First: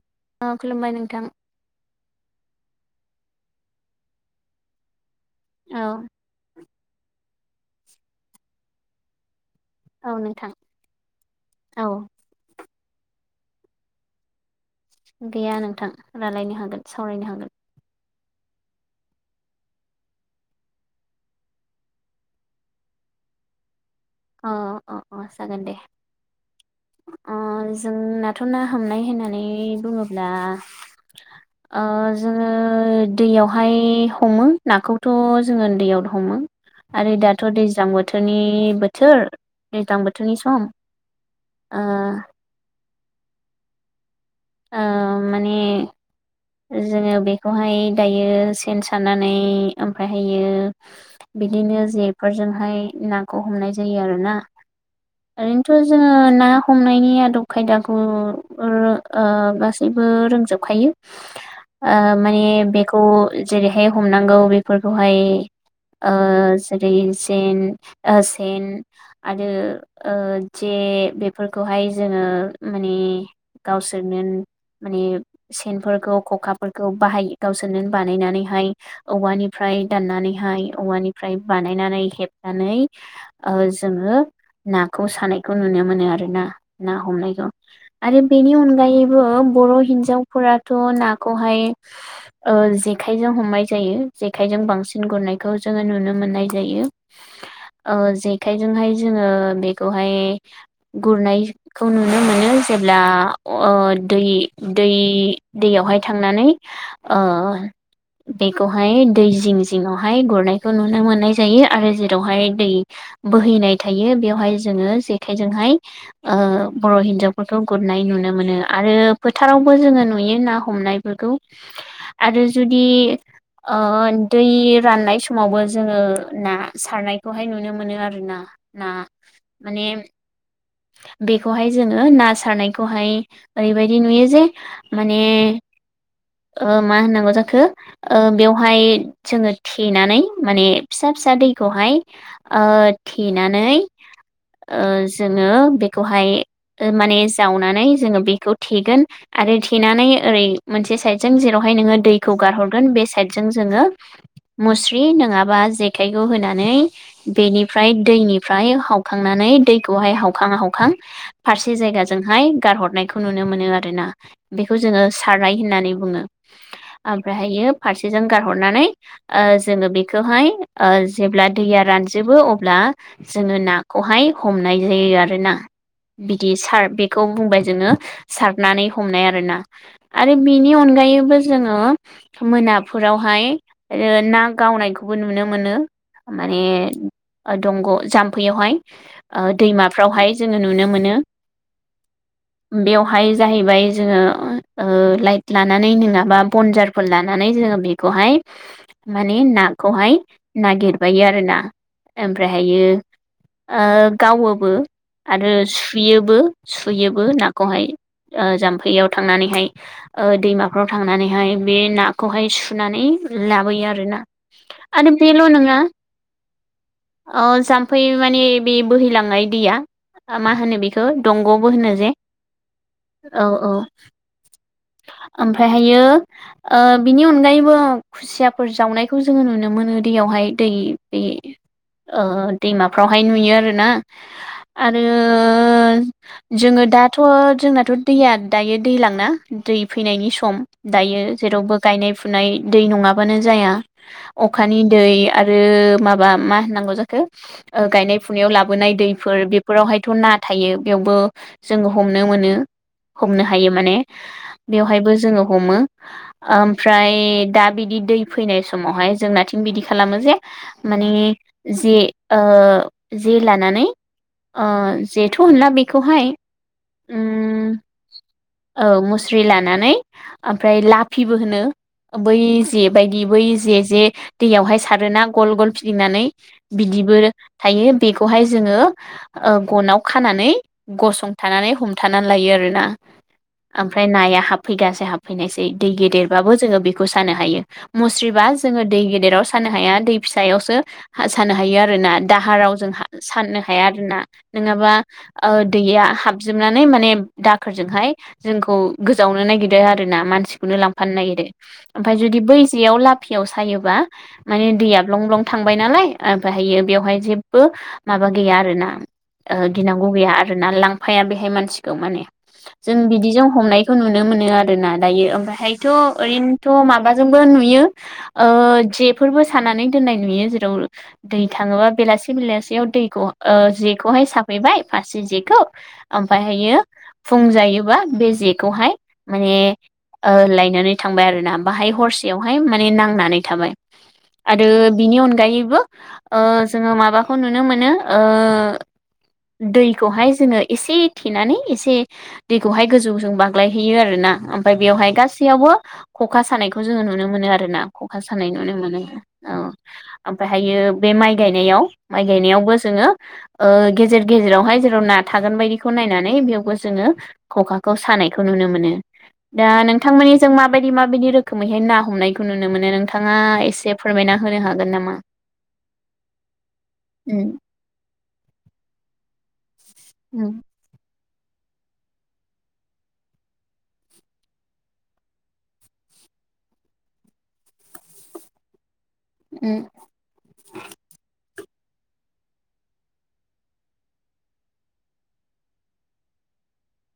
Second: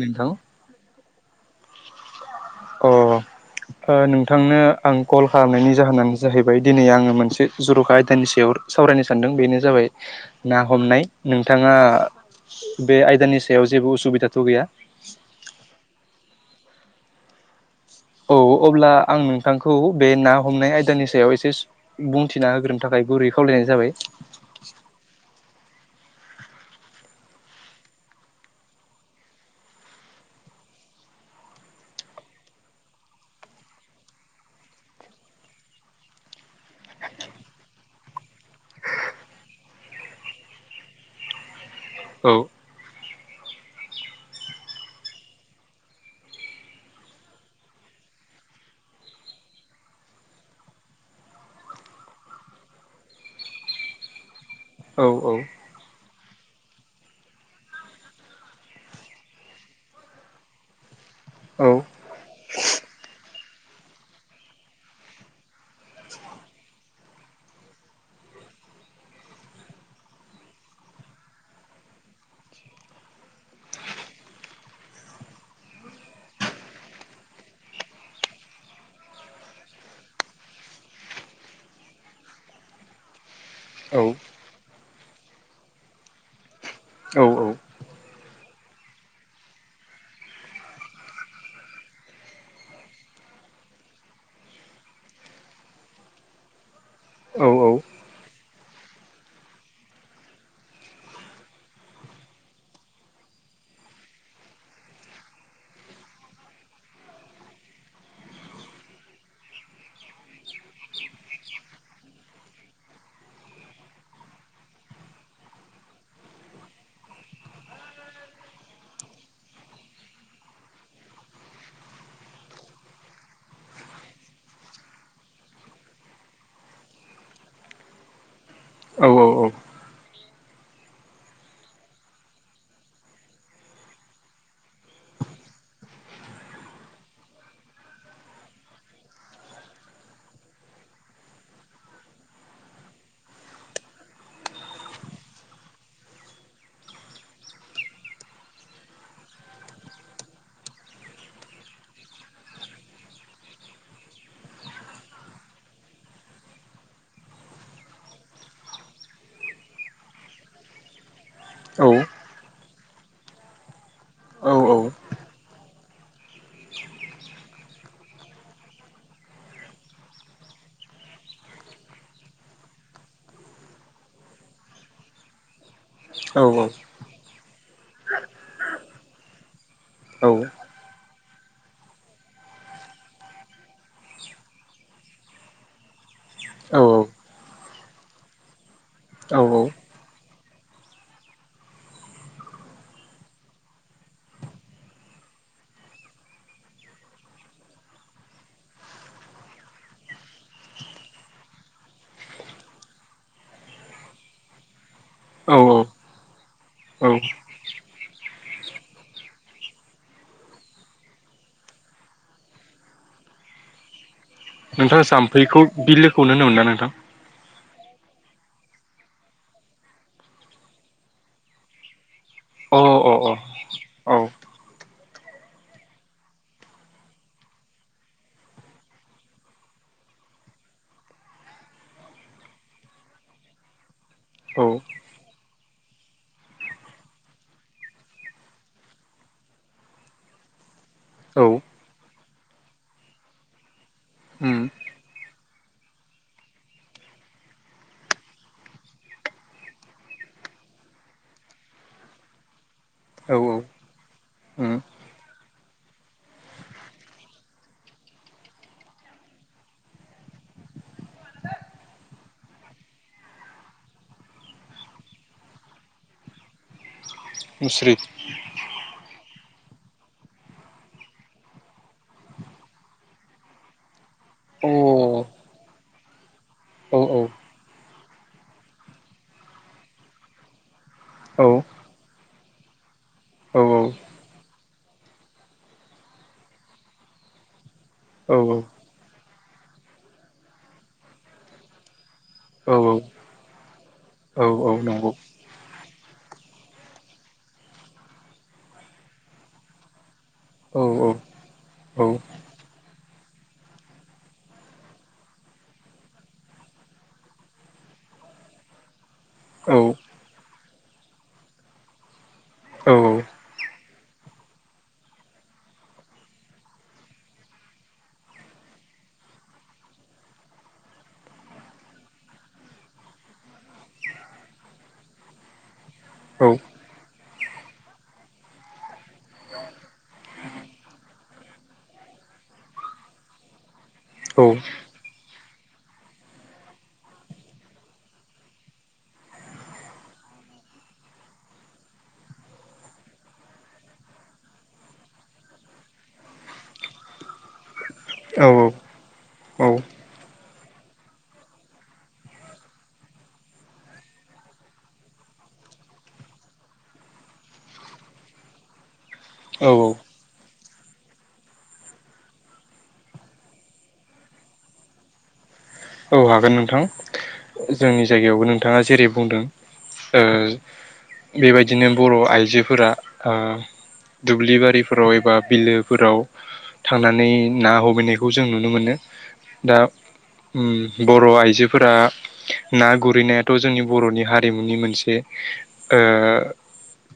नोंथां अ खुलुमबाय नोंथां- अ ओ नोंथांनो आं कल खालामनायनि औ जाहोनानो जाहैबाय दिनै आङो मोनसे जर'खा आयदानि सायाव सावरायनो सानदों बेनो- जाबाय औ नोंथां ना हमनाय नोंथाङा औ बे आयदानि सायाव जेबो उसुबिदा- थ' गैया- गैया नोंथां रायलायनो हागोन सावरायनो हागोन! औ अब्ला आं नोंथांखौ बे ना हमनाय आयदानि सायाव एसेस बुंथिना होग्रोनो थाखाय- गुरै खावलायनाय जाबाय- अ-अ-अ जागोन दे! ओम जोंनाथ' ना हमनाय होननानै बुङोब्ला ओ जोङो दैयावहाय हमो नाखौथ' जोङो ओनदैयाव हमो! आरो दाथ' दैज्लां बोथोरनि बोथ थोर दैज्लां बोथोरनि सम ओ- औ ओ माने- जोङो बेखौहाय दायो सेन सानानै ओमफ्रायहायो बिदिनो जेफोरजोंहाय नाखौ हमनाय जायो आरोना- औ-औ! ओरैनोथ' जोङो ना हमनायनि आदब खायदाखौ ओरो- ओ गासैबो रोंजोबखायो- औ ओ माने बेखौ जेरैहाय हमनांगौ बेफोरखौहाय ओ जेरै जेन ओ सेन आरो ओ जे- ए बेफोरखौहाय जोङो मानि गावसोरनोन माने सेनफोरखौ खखाफोरखौ बाहाय गावसोरनो बानायनानैहाय नै औवानिफ्राय दाननानैहाय औवानिफ्राय बानायनानै हेबनानै ओ- औ जोङो नाखौ सानायखौ नुनो मोनो आरोना ना औ हमनायखौ आरो बेनि अनगायैबो बर' हिनजावफोराथ' नाखौहाय ओ जेखायजों- हमनाय जायो जेखायजों बांसिन गुरनायखौ जोङो नुनो मोननाय जायो! औ औ जेखाइजोंहाय जोङो बेखौहाय गुरनायखौ नुनो मोनो जेब्ला ओ दै दै दैयावहाय थांनानै ओ बेखौहाय दै जिं जिङावहाय गुरनायखौ नुनो मोननाय जायो आरो जेरावहाय दै बोहैनाय थायो बेवहाय जोङो जेखाइजोंहाय ओ बर' हिनजावफोरखौ गुरनाय नुयो! नुनो मोनो आरो फोथारावबो जोङो नुयो ना हमनायफोरखौ आरो जुदि- ओ दै राननाय समावबो जोङो ना सारनायखौहाय नुनो मोनो आरोना! ना औ माने बेखौहाय जोङो ना सारनायखौ खौहाय ओरैबायदि नुयो जे माने ओ मा होननांगौ जाखो ओ बेवहाय जोङो थेनानै माने फिसा- फिसा फिसा दैखौहाय ओ थेनानै- ओ जोङो बेखौहाय माने- जावनानै जोङो बेखौ थेगोन आरो थेनानै ओरै मोनसे साइदजों जेरावहाय नोङो दैखौ हगार हरगोन बे साइदजों जोंओ मुस्रि नोंआबा जेखाइखौ होनानै- बेनिफ्राय दैनिफ्राय हावखांनानै दैखौहाय हावखां हावखां फारसे जायगासि- गारहरनायखौ नुनो मोनो आरोना बेखौ जोङो सारनाय होननानै बुङो! ओमफ्रायहायो फारसेजों गारहरनानै ओ जोङो बेखौहाय ओ जेब्ला दैया रानजोबो अब्ला जोङो नाखौहाय हमनाय जायो आरोना- बिदि सार बेखौ बुंबाय जोङो सारनानै हमनाय आरोना! आरो बिनि अनगायै- बो जोङो मोनाफोरावहाय ना गावनायखौबो नुनो मोनो! माने दंग जाम्फैयावहाय- ओ दैमाफ्रावहाय जोङो नुनो मोनो [unintelligible] उम बेवहाय जाहैबाय जोङो ओ ओ लाइट लानानै नोङाबा बनजारफोर लानान नै जोङो बेखौहाय माने नाखौहाय नागिरबायो आरोना ओमफ्रायहायो ओ गावोबो आरो औ सुयोबो औ सुयोबो नाखौहाय ओ जाम्फैयाव थांनानैहाय ओ दैमाफ्राव थांनानैहाय मे नाखौहाय सुनानै लाबोयो आरोना नोंथाङा आरो बेल' नोङा जाम्फैखौ जाम बिलोखौनो होनोमोन ना नोंथां ओ जाम फै माने बे बोहैलांनाय दैया ओ मा होनो बेखो दंगबो होनो जे अ औ औ [unintelligible] ओमफ्रायहायो ओ बिनि अनगायैबो खुसियाफोर जावनायखौ जोङो नुनो मोनो दैयाव हाय दै बे ओ दैमाफ्रावहाय नुयो आरोना औ आरो जोङो दाथ' जोंनाथ' दैया दायो दैलांना दै फैनायनि सम दायो औ जेरावबो गायनाय फुनाय दै नङाबानो जाया अ उम अखानि दै आरो माबा मा होननांगौ जाखो ओ गायनाय फुनायाव लाबोनाय दैफोर बेफोरावहायथ' ना थायो बेयावबो जोङो हमनो मोनो औ हमनो औ हायो माने [unintelligible] बेवहायबो जोङो हमो ओमफ्राय दा बिदि दै फैनाय समावहाय जोंनाथिं बिदि खालामो जे माने जे ओ जे लानानै ओ जेथ' होनला बेखौहाय उम मुस्रि औ मुस्रि लानानै ओमफ्राय लाफिबो होनो बै जे बायदि बै जे जे अ औ दैयावहाय सारोना गल गल फिदिंनानै बिदि औ दिबो थायो बेखौहाय जोङो ओ गनाव खानानै औ गसंथानानै हम थानानै लायो आरोना औ ओमफ्राय नाया हाबफैगासे हाबफैनायसै दै गेदेरबाबो जोङो बेखौ सानो हायो मुस्रिबा जोङो दै गेदेराव सानो हाया दै फिसायावसो हा सानो हायो आरोना औ दाहाराव जोंहा सान नो हाया आरो ना औ औ नोङाबा नंगौ ओ दैया हाबजोबनानै माने दाखोरजोंहाय जोंखौ गोजावनो नागिरो आरो ना मानसिखौनो औ औ लांफानो नागिरो औ ओमफाय जुदि बै जेयाव लाब फियाव सायोब्ला माने दैया ब्लं ब्लं थांबाय नालाय ओमफाय हायो बेवहाय जेब्बो मा माबा गैया आरोना ओहो औ गिनांगौ गैया आरोना लांफाया बेहाय मानसिखौ माने जों औ बिदिजों हमनायखौ नुनो मोनो आरो ना दायो ओमफ्रायहायथ' ओरैनोथ' माबाजोंबो नुयो [unintelligible] ओ जेफोरबो सानानै दोननाय नुयो जेराव दै थाङोबा बेलासे बेलासेयाव [unintelligible] दैखौ ओ जेखौहाय साफैबाय फासे जेखौ औ ओमफायहायो फुंजायो बा बे जेखौहाय माने ओ लायनानै थांबाय आरो ना बाहाय हरसेयावहाय माने नांनानै थाबाय आरो बिनि अनगायैब बो ओ जोङो माबाखौ नुनो मोनो ओ दैखौहाय जोङो एसे थेनानै एसे दैखौहाय गोजौजों बाग्लायहैयो आरोना ओमफाय बेवहाय गासैयावबो ख'खा सानायखौ जोङो नुनो मोनो आरोना। ख'खा सानाय नुनो मोनो औ ओमफ्रायहायो बे माइ गायनायाव माइ गायनायावबो जोङो ओ गेजेर गेजेरावहाय जेराव ना थागोन बायदिखौ नायनानै बेयावबो जोङो ख'खाखौ सानायखौ नुनो मोनो दा नोंथांमोननि जों माबायदि माबायदि रोखोमैहाय ना हमनायखौ नुनो मोनो नोंथाङा एसे फोरमायना होनो हागोन नामा? औ हागोन नोंथां उम जोंनि जायगायावबो नोंथाङा जेरै बुंदों ओ उम बेबायदिनो बर' आइजोफोरा ओ दुब्लि बारिफोराव एबा बिलोफोराव थांनानै ना हमैनायखौ जों नुनो मोनो दा उम उम बर' आइजोफोरा ना गुरैनायाथ' जोंनि बर'नि हारिमुनि मोनसे ओ ओ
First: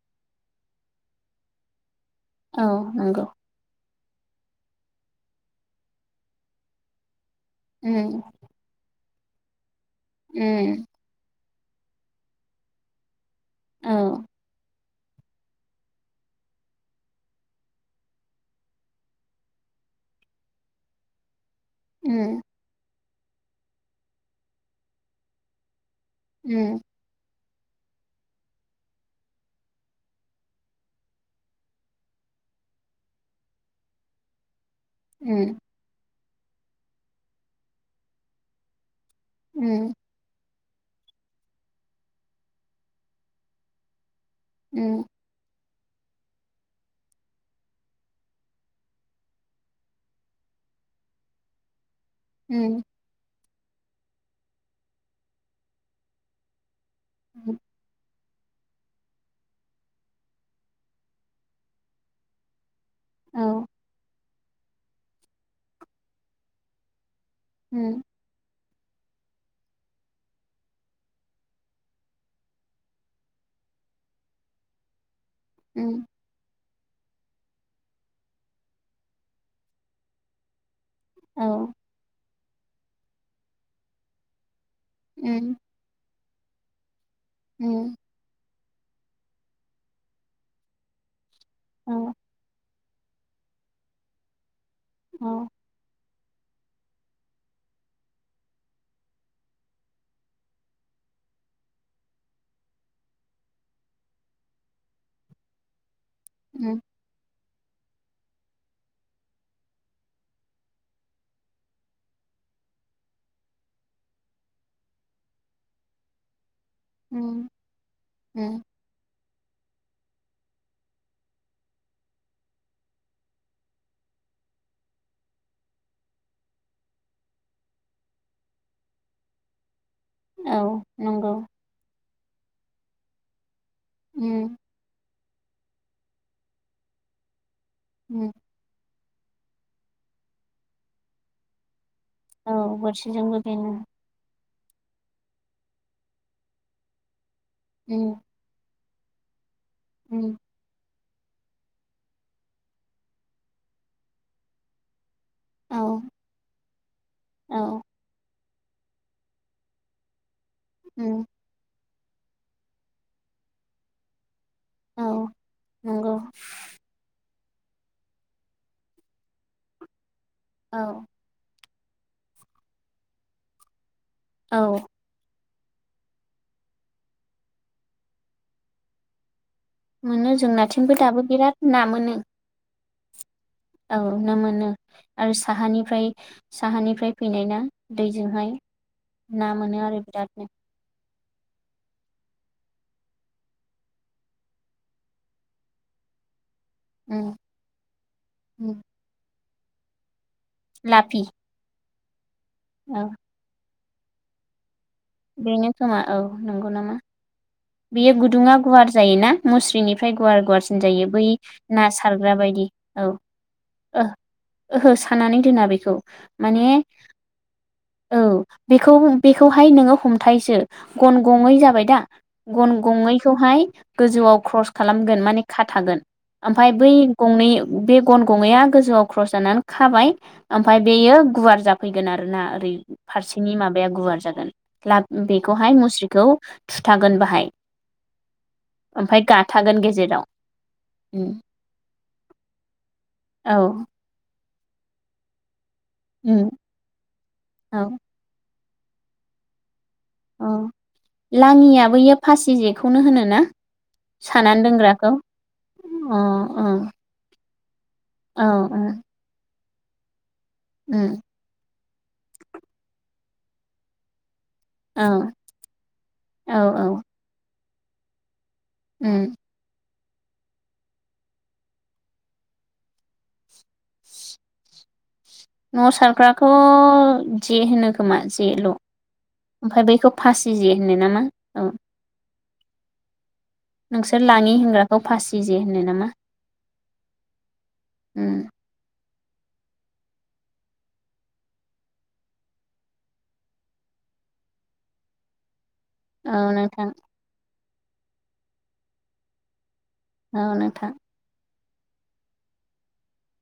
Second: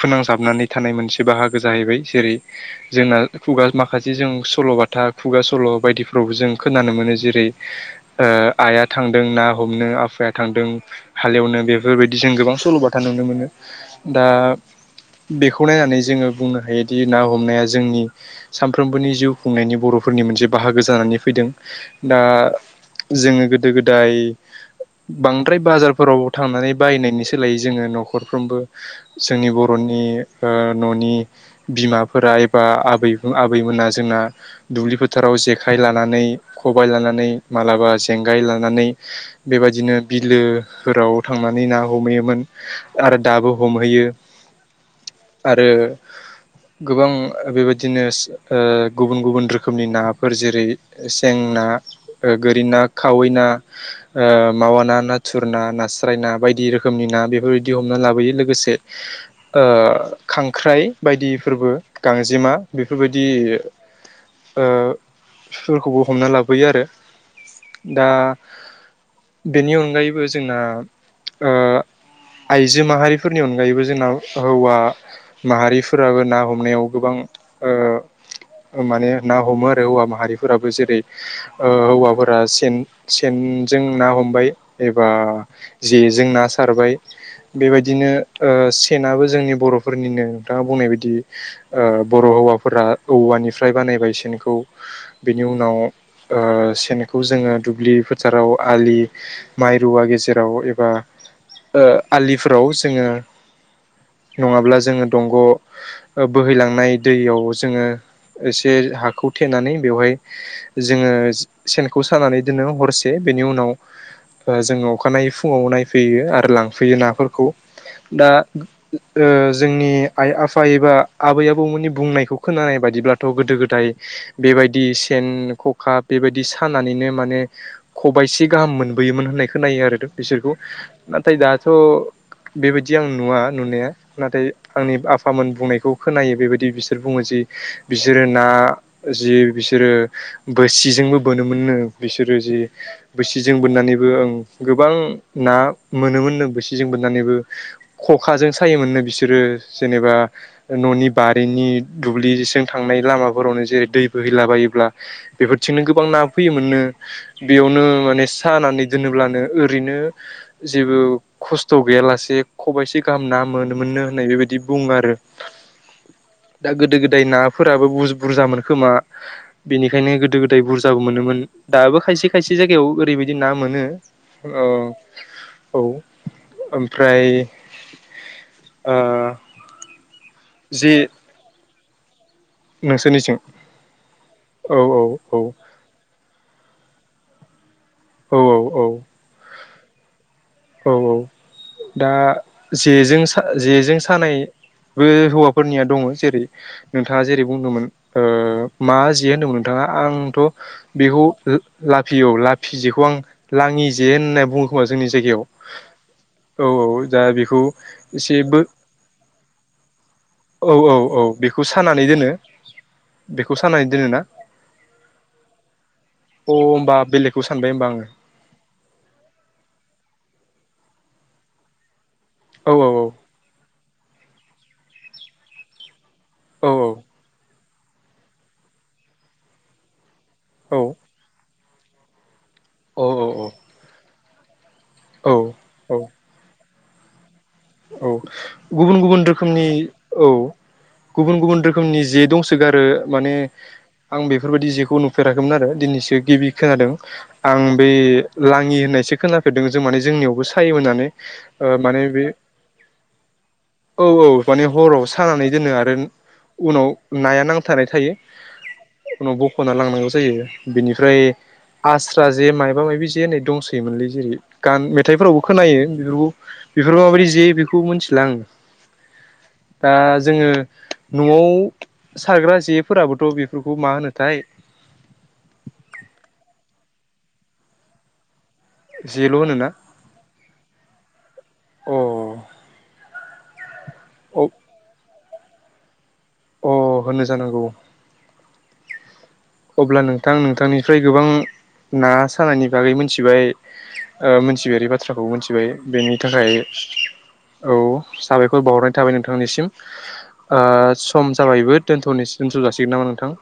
फोनांजाबनानै थानाय मोनसे बाहागो जाहैबाय जेरै औ जोंना नंगौ खुगा मा माखासे जों सल'बाथा खुगा सल' बायदिफ्रावबो जों खोनानो मोनो जेरै उम ओ आइआ थांदों ना हमनो आफाया थांदों उम हालेवनो बेफोरबायदि जों गोबां सल'बाथा नुनो मोनो। औ दा बेखौ नायनानै जोङो बुंनो हायोदि ना हमनाया जोंनि सानफ्रोमबोनि जिउ खुंनायनि बर' बर' फोरनि मोनसे बाहागो जानानै फैदों। दा उम जोङो गोदो गोदाय बांद्राय बाजार फोराव थांनानै उम बायनायनि सो सोलायै जोङो न'खरफ्रोमबो जोंनि बर'नि ओ न'नि बिमाफोरा आइबा आबै आबैमोना जोंना दुब्लि फोथाराव उम जेखाइ लानानै खबाइ लानानै मालाबा जेंगाय लानानै उम बेबायदिनो बिलो फोराव थांनानै ना हमहैयोमोन आरो दाबो हमहैयो। उम आरो गोबां बेबायदिनो ओ गुबुन गुबुन रोखोमनि नाफोर जेरै सें ना ओ गोरि ना उम खावै ना ओ मावा ना नाथुर ना नास्राय ना बायदि रोखोम [unintelligible] खोमनि ना बेफोरबायदि हमना लाबोयो लो गोसो ओ ओ खांख्राइ बायदिफोरबो गांजेमा बेफोरबायदि औ [unintelligible] ओ फोरखौबो हमना लाबोयो आरो। उम दा बेनि अनगायैबो जोंना ओ आइजो माहारिफोरनि अनगायैबो जोंनाव हौवा उम माहारिफोराबो ना हमनायाव गोबां ओ माने ना हमो आरो हौवा माहारिफोराबो जेरै ओ औ हौवाफोरा सेन सेनजों ना हमबाय। एबा उम जेजों ना सारबाय उम बेबायदिनो ओ सेनाबो जोंनि बर'फोरनिनो नोंथाङा बुंनाय बायदि ओ औ बर' हौवाफोरा औवानिफ्राय बानायबाय सेनखौ बेनि औ उनाव सेनखौ जोङो दुब्लि फोथाराव आलि माइ रुवा गेजेराव एबा ओ आलिफोराव जोङो नङाब्ला जोङो दंग' उम बोहैलांनाय दैयाव जोङो एसे हाखौ थेनानै बेवहाय जोङो सेनखौ सानानै बिदिनो हरसे बेनि उनाव जोङो अखानायै फुङाव नायफैयो आरो लां फैयो नाफोरखौ उम दा उम ओ जोंनि आइ आफा एबा आबै आबौमोननि बुंनायखौ खोनानाय बादिब्लाथ' गोदो गोदाय बेबायदि सेन खखा बेबायदि सानानैनो माने खबाइसे गाहाम मोनबोयोमोन होननाय खोननायो आरो बिसोरखौ‌ औ नंगौ नाथाय दाथ' बेबायदि आं नुवा नुनाया नाथाय उम आंनि आ फामोन बुंनायखौ खोनायो बेबायदि बिसोर बुङो जि बिसोरो उम ना जि बिसोरो बोसिजोंबो बोनोमोननो बिसोरो औ जे बोरसिजोंबो बैसिजों बेनो बोननानैबो ओं गोबां ना मोनोमोन नो बोसिजों बोननानैबो उम खखाजों सायोमोन नो बिसोरो जेनेबा उम न'नि बारिनि दुब्लिजों थांनाय लामाफोरावनो जेरै दै बोहैलाबायोब्ला बेफोरथिंनो औ गोबां ना फैयोमोननो। औ बेयावनो माने सानानै दोनोब्लानो ओरैनो जेबो उम खस्थ' गैयालासे खबाइसे गाहाम ना मोनोमोननो होननाय बेबायदि [unintelligible] बुङो औ आरो नंगौ दा गोदो गोदाय ना फोराबो बुर बुरजामोन खोमा बेनिखायनो गोदो गोदाय औ बुरजाबो मोनोमोन। दाबो खायसे खायसे जायगायाव ओरैबायदि ना मोनो औ औ ओमफ्राय मोनो जों जे नाथिंबो दाबो बिराद ना मोनो। नोंसोरनिथिं औ ना मोनो। औ आरो साहानिफ्राय साहानिफ्राय फैनाय ना। दैजोंहाय औ औ ना मोनो आरो बिरादनो। औ औ! दा जेजों जेजों सानायबो हौवाफोरनिया दङ जेरै नोंथाङा उम जेरै बुंदोंमोन ओ उम मा जे होनदोंमोन नोंथाङा आं थ लाफि बेखौ लाफियो लाफि जेखौ औ आं लाङि जे होननानै बुङो खोमा जोंनि जायगावऔ बेनो खोमा औ औ नंगौ नामा दा बेखौ बेयो गुदुङा एसेबो गुवार जायोना मुस्रिनिफ्राय गुवार औ गुवारसिन जायो औ बै बेखौ ना सानानै दोनो सारग्रा बायदि औ बेखौ सानानै ओ दोनोना ओहो साननानै दोना बेखौ। अ माने होमबा बेलेगखौ सानबाय होमबा आङो औ बेखौ बेखौ हाय नोङो हमथाय [unintelligible] गन गयै जाबायदा गन औ गयैखौहाय गोजौआव [unintelligible] खालामगोन माने खा थागोन। औ ओमफ्राय बै गंनै बे गन गङैया गोजौआव ख्रस जानानै खाबाय ओमफाय औ बेयो गुवार जाफैगोन आरो ना। औ फारसेनि माबाया गुवार जागोन। लाब औ बेखौहाय औ मुस्रिखौ थुथागोन बाहाय। औ गुबुन गुबुन ओमफ्राय रोखोमनि गाथागोन गेजेराव औ उम गुबुन गुबुन रोखोमनि जे दंसोगारो माने औ आं बे बेफोरबायदि जेखौ नुफेराखैमोन आरो दिनैसो उम गिबि खोनादों आं औ बै लाङि होननायसो खोनाफेरदों जों माने जोंनियावबो औ सायो होन्नानै ओ लाङिया माने बैयो बे फासि जेखौनो होनो ना औ औ सानानै माने हराव दोनग्राखौ सानानै दोनो आरो अ अ उनाव ना या नांथानाय थायो औ औ उनाव बख'ना लांनांगौ जायो बिनिफ्राय उम आस्रा जे मायबा माबि जे होनै दंसैयोमोनलै जेरै गान औ मेथाइफोरावबो खोनायो औ औ [unintelligible] जे बेखौ मिथिला आं उम दा जोङो न'आव सारग्रा जेफोराबोथ' बेफोरखौ मा होनोथाय [inaudible] न'वाव सारग्राखो जे होनो खोमा जेल' जेल' होनोना ओमफाय बैखौ फासि जे होनो नामा ओ अ नोंसोर लाङि होनग्राखौ फासि जे होनो नामा अ होनो जानांगौ उम अब्ला नोंथां नोंथांनिफ्राय गोबां ना सानायनि बागै मोनथिबाय ओ मोन्थिफेरि बाथ्राखौ मोन्थिबाय बेनि औ थाखाय नोंथां औ साबायखर बावहरनाय थाबाय नोंथांनिसिम औ ओ नोंथां सम जाबायबो दोनथ'नोस दोन्थ' जासिगोन नामा नोंथां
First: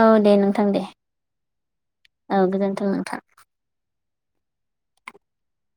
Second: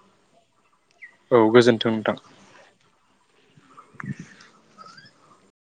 औ दे नोंथां दे औ गोजोन्थों नोंथां औ गोजोनथों नोंथां